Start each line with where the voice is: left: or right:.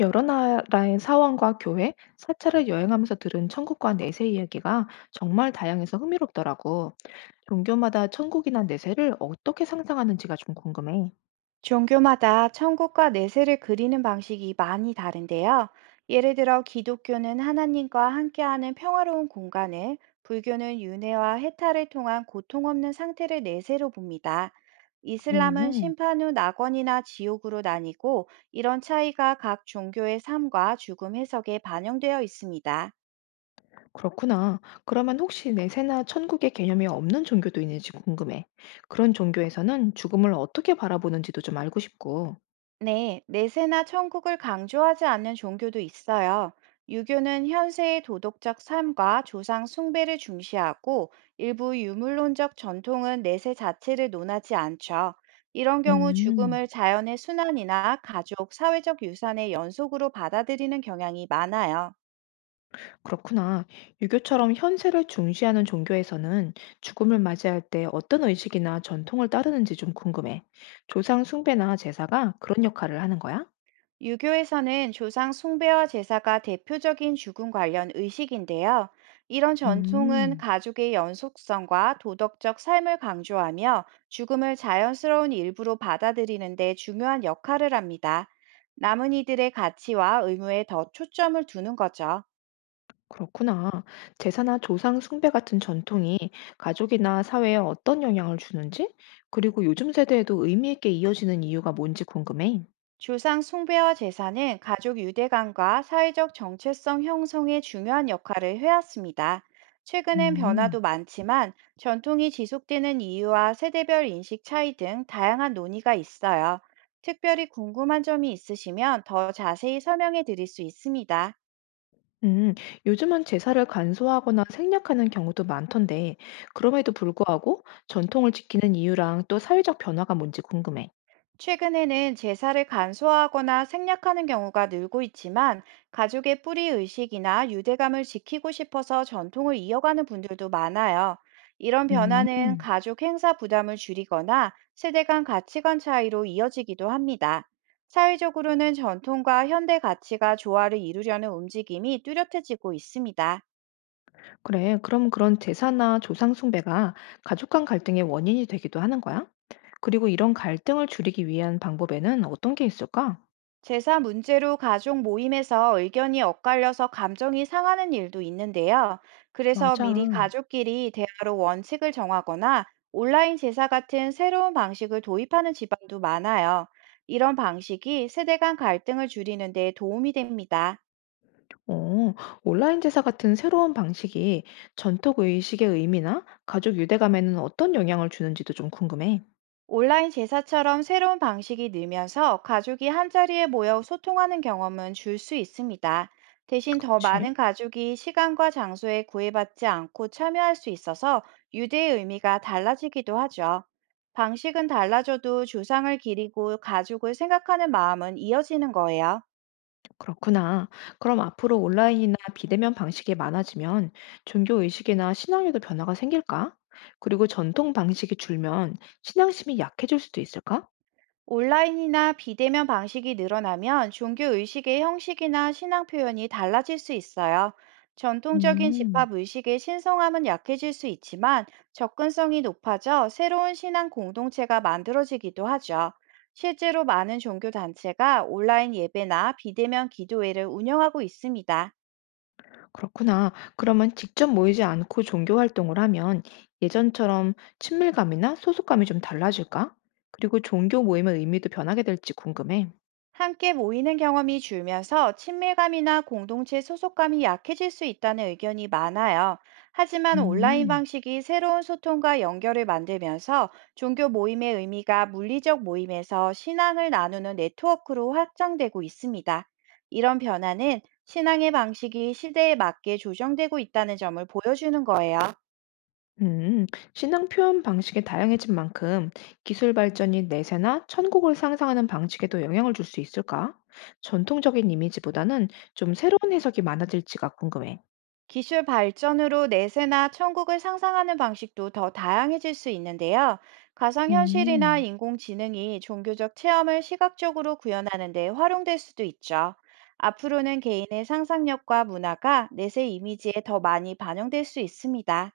left: 여러 나라의 사원과 교회, 사찰을 여행하면서 들은 천국과 내세 이야기가 정말 다양해서 흥미롭더라고. 종교마다 천국이나 내세를 어떻게 상상하는지가 좀 궁금해.
right: 종교마다 천국과 내세를 그리는 방식이 많이 다른데요. 예를 들어 기독교는 하나님과 함께하는 평화로운 공간을, 불교는 윤회와 해탈을 통한 고통 없는 상태를 내세로 봅니다. 이슬람은
left: 음,
right: 심판 후 낙원이나 지옥으로 나뉘고, 이런 차이가 각 종교의 삶과 죽음 해석에 반영되어 있습니다.
left: 그렇구나. 그러면 혹시 내세나 천국의 개념이 없는 종교도 있는지 궁금해. 그런 종교에서는 죽음을 어떻게 바라보는지도 좀 알고 싶고.
right: 네, 내세나 천국을 강조하지 않는 종교도 있어요. 유교는 현세의 도덕적 삶과 조상 숭배를 중시하고, 일부 유물론적 전통은 내세 자체를 논하지 않죠. 이런 경우
left: 음.
right: 죽음을 자연의 순환이나 가족, 사회적 유산의 연속으로 받아들이는 경향이 많아요.
left: 그렇구나. 유교처럼 현세를 중시하는 종교에서는 죽음을 맞이할 때 어떤 의식이나 전통을 따르는지 좀 궁금해. 조상 숭배나 제사가 그런 역할을 하는 거야?
right: 유교에서는 조상 숭배와 제사가 대표적인 죽음 관련 의식인데요. 이런 전통은
left: 음,
right: 가족의 연속성과 도덕적 삶을 강조하며, 죽음을 자연스러운 일부로 받아들이는 데 중요한 역할을 합니다. 남은 이들의 가치와 의무에 더 초점을 두는 거죠.
left: 그렇구나. 제사나 조상 숭배 같은 전통이 가족이나 사회에 어떤 영향을 주는지, 그리고 요즘 세대에도 의미 있게 이어지는 이유가 뭔지 궁금해.
right: 조상 숭배와 제사는 가족 유대감과 사회적 정체성 형성에 중요한 역할을 해왔습니다. 최근엔
left: 음.
right: 변화도 많지만, 전통이 지속되는 이유와 세대별 인식 차이 등 다양한 논의가 있어요. 특별히 궁금한 점이 있으시면 더 자세히 설명해 드릴 수 있습니다.
left: 음, 요즘은 제사를 간소화하거나 생략하는 경우도 많던데, 그럼에도 불구하고 전통을 지키는 이유랑 또 사회적 변화가 뭔지 궁금해.
right: 최근에는 제사를 간소화하거나 생략하는 경우가 늘고 있지만, 가족의 뿌리 의식이나 유대감을 지키고 싶어서 전통을 이어가는 분들도 많아요. 이런
left: 음,
right: 변화는 가족 행사 부담을 줄이거나 세대 간 가치관 차이로 이어지기도 합니다. 사회적으로는 전통과 현대 가치가 조화를 이루려는 움직임이 뚜렷해지고 있습니다.
left: 그래, 그럼 그런 제사나 조상 숭배가 가족 간 갈등의 원인이 되기도 하는 거야? 그리고 이런 갈등을 줄이기 위한 방법에는 어떤 게 있을까?
right: 제사 문제로 가족 모임에서 의견이 엇갈려서 감정이 상하는 일도 있는데요. 그래서 미리
left: 맞아.
right: 가족끼리 대화로 원칙을 정하거나 온라인 제사 같은 새로운 방식을 도입하는 집안도 많아요. 이런 방식이 세대 간 갈등을 줄이는 데 도움이 됩니다.
left: 어, 온라인 제사 같은 새로운 방식이 전통 의식의 의미나 가족 유대감에는 어떤 영향을 주는지도 좀 궁금해.
right: 온라인 제사처럼 새로운 방식이 늘면서 가족이 한자리에 모여 소통하는 경험은 줄 수 있습니다. 대신 더
left: 그치.
right: 많은 가족이 시간과 장소에 구애받지 않고 참여할 수 있어서 유대의 의미가 달라지기도 하죠. 방식은 달라져도 조상을 기리고 가족을 생각하는 마음은 이어지는 거예요.
left: 그렇구나. 그럼 앞으로 온라인이나 비대면 방식이 많아지면 종교 의식이나 신앙에도 변화가 생길까? 그리고 전통 방식이 줄면 신앙심이 약해질 수도 있을까?
right: 온라인이나 비대면 방식이 늘어나면 종교 의식의 형식이나 신앙 표현이 달라질 수 있어요. 전통적인
left: 음,
right: 집합 의식의 신성함은 약해질 수 있지만, 접근성이 높아져 새로운 신앙 공동체가 만들어지기도 하죠. 실제로 많은 종교 단체가 온라인 예배나 비대면 기도회를 운영하고 있습니다.
left: 그렇구나. 그러면 직접 모이지 않고 종교 활동을 하면 예전처럼 친밀감이나 소속감이 좀 달라질까? 그리고 종교 모임의 의미도 변하게 될지 궁금해.
right: 함께 모이는 경험이 줄면서 친밀감이나 공동체 소속감이 약해질 수 있다는 의견이 많아요. 하지만 온라인
left: 음.
right: 방식이 새로운 소통과 연결을 만들면서 종교 모임의 의미가 물리적 모임에서 신앙을 나누는 네트워크로 확장되고 있습니다. 이런 변화는 신앙의 방식이 시대에 맞게 조정되고 있다는 점을 보여주는 거예요.
left: 음, 신앙 표현 방식이 다양해진 만큼 기술 발전이 내세나 천국을 상상하는 방식에도 영향을 줄 수 있을까? 전통적인 이미지보다는 좀 새로운 해석이 많아질지가 궁금해.
right: 기술 발전으로 내세나 천국을 상상하는 방식도 더 다양해질 수 있는데요. 가상현실이나
left: 음.
right: 인공지능이 종교적 체험을 시각적으로 구현하는 데 활용될 수도 있죠. 앞으로는 개인의 상상력과 문화가 내세 이미지에 더 많이 반영될 수 있습니다.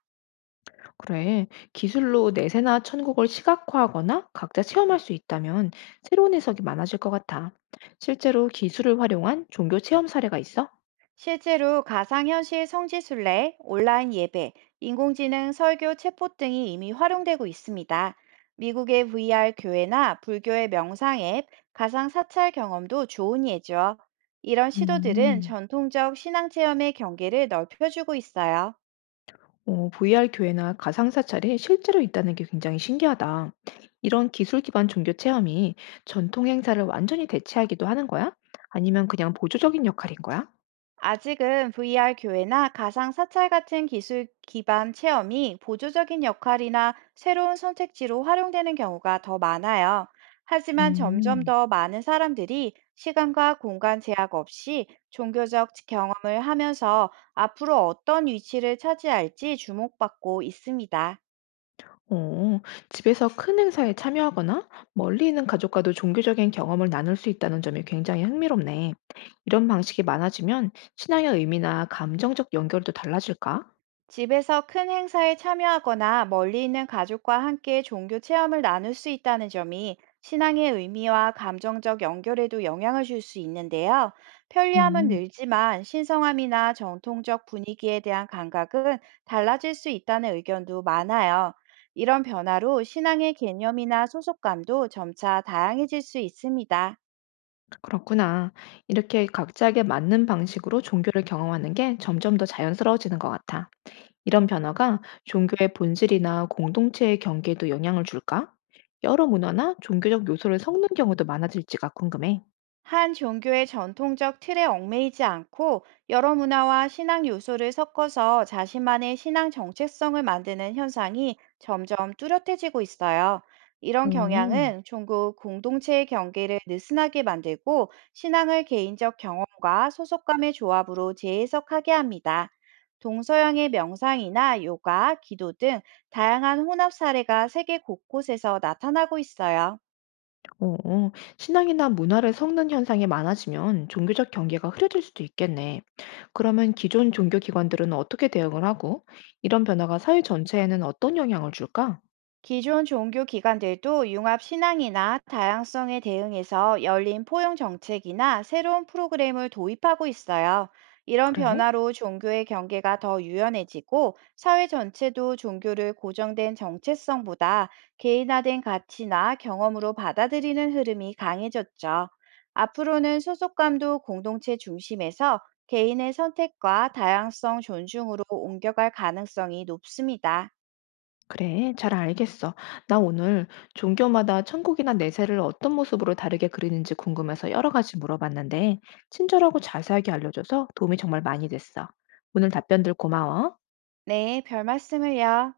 left: 그래, 기술로 내세나 천국을 시각화하거나 각자 체험할 수 있다면 새로운 해석이 많아질 것 같아. 실제로 기술을 활용한 종교 체험 사례가 있어?
right: 실제로 가상현실 성지순례, 온라인 예배, 인공지능 설교 챗봇 등이 이미 활용되고 있습니다. 미국의 VR 교회나 불교의 명상 앱, 가상 사찰 경험도 좋은 예죠. 이런 시도들은
left: 음.
right: 전통적 신앙 체험의 경계를 넓혀주고 있어요.
left: 어, VR 교회나 가상 사찰이 실제로 있다는 게 굉장히 신기하다. 이런 기술 기반 종교 체험이 전통 행사를 완전히 대체하기도 하는 거야? 아니면 그냥 보조적인 역할인 거야?
right: 아직은 VR 교회나 가상 사찰 같은 기술 기반 체험이 보조적인 역할이나 새로운 선택지로 활용되는 경우가 더 많아요. 하지만 점점
left: 음,
right: 더 많은 사람들이 시간과 공간 제약 없이 종교적 경험을 하면서 앞으로 어떤 위치를 차지할지 주목받고 있습니다.
left: 어, 집에서 큰 행사에 참여하거나 멀리 있는 가족과도 종교적인 경험을 나눌 수 있다는 점이 굉장히 흥미롭네. 이런 방식이 많아지면 신앙의 의미나 감정적 연결도 달라질까?
right: 집에서 큰 행사에 참여하거나 멀리 있는 가족과 함께 종교 체험을 나눌 수 있다는 점이 신앙의 의미와 감정적 연결에도 영향을 줄 수 있는데요. 편리함은
left: 음.
right: 늘지만 신성함이나 전통적 분위기에 대한 감각은 달라질 수 있다는 의견도 많아요. 이런 변화로 신앙의 개념이나 소속감도 점차 다양해질 수 있습니다.
left: 그렇구나. 이렇게 각자에게 맞는 방식으로 종교를 경험하는 게 점점 더 자연스러워지는 것 같아. 이런 변화가 종교의 본질이나 공동체의 경계에도 영향을 줄까? 여러 문화나 종교적 요소를 섞는 경우도 많아질지가 궁금해.
right: 한 종교의 전통적 틀에 얽매이지 않고 여러 문화와 신앙 요소를 섞어서 자신만의 신앙 정체성을 만드는 현상이 점점 뚜렷해지고 있어요. 이런
left: 오,
right: 경향은 종국 공동체의 경계를 느슨하게 만들고 신앙을 개인적 경험과 소속감의 조합으로 재해석하게 합니다. 동서양의 명상이나 요가, 기도 등 다양한 혼합 사례가 세계 곳곳에서 나타나고 있어요.
left: 오, 신앙이나 문화를 섞는 현상이 많아지면 종교적 경계가 흐려질 수도 있겠네. 그러면 기존 종교 기관들은 어떻게 대응을 하고, 이런 변화가 사회 전체에는 어떤 영향을 줄까?
right: 기존 종교 기관들도 융합 신앙이나 다양성에 대응해서 열린 포용 정책이나 새로운 프로그램을 도입하고 있어요. 이런
left: 그래?
right: 변화로 종교의 경계가 더 유연해지고, 사회 전체도 종교를 고정된 정체성보다 개인화된 가치나 경험으로 받아들이는 흐름이 강해졌죠. 앞으로는 소속감도 공동체 중심에서 개인의 선택과 다양성 존중으로 옮겨갈 가능성이 높습니다.
left: 그래, 잘 알겠어. 나 오늘 종교마다 천국이나 내세를 어떤 모습으로 다르게 그리는지 궁금해서 여러 가지 물어봤는데, 친절하고 자세하게 알려줘서 도움이 정말 많이 됐어. 오늘 답변들 고마워.
right: 네, 별 말씀을요.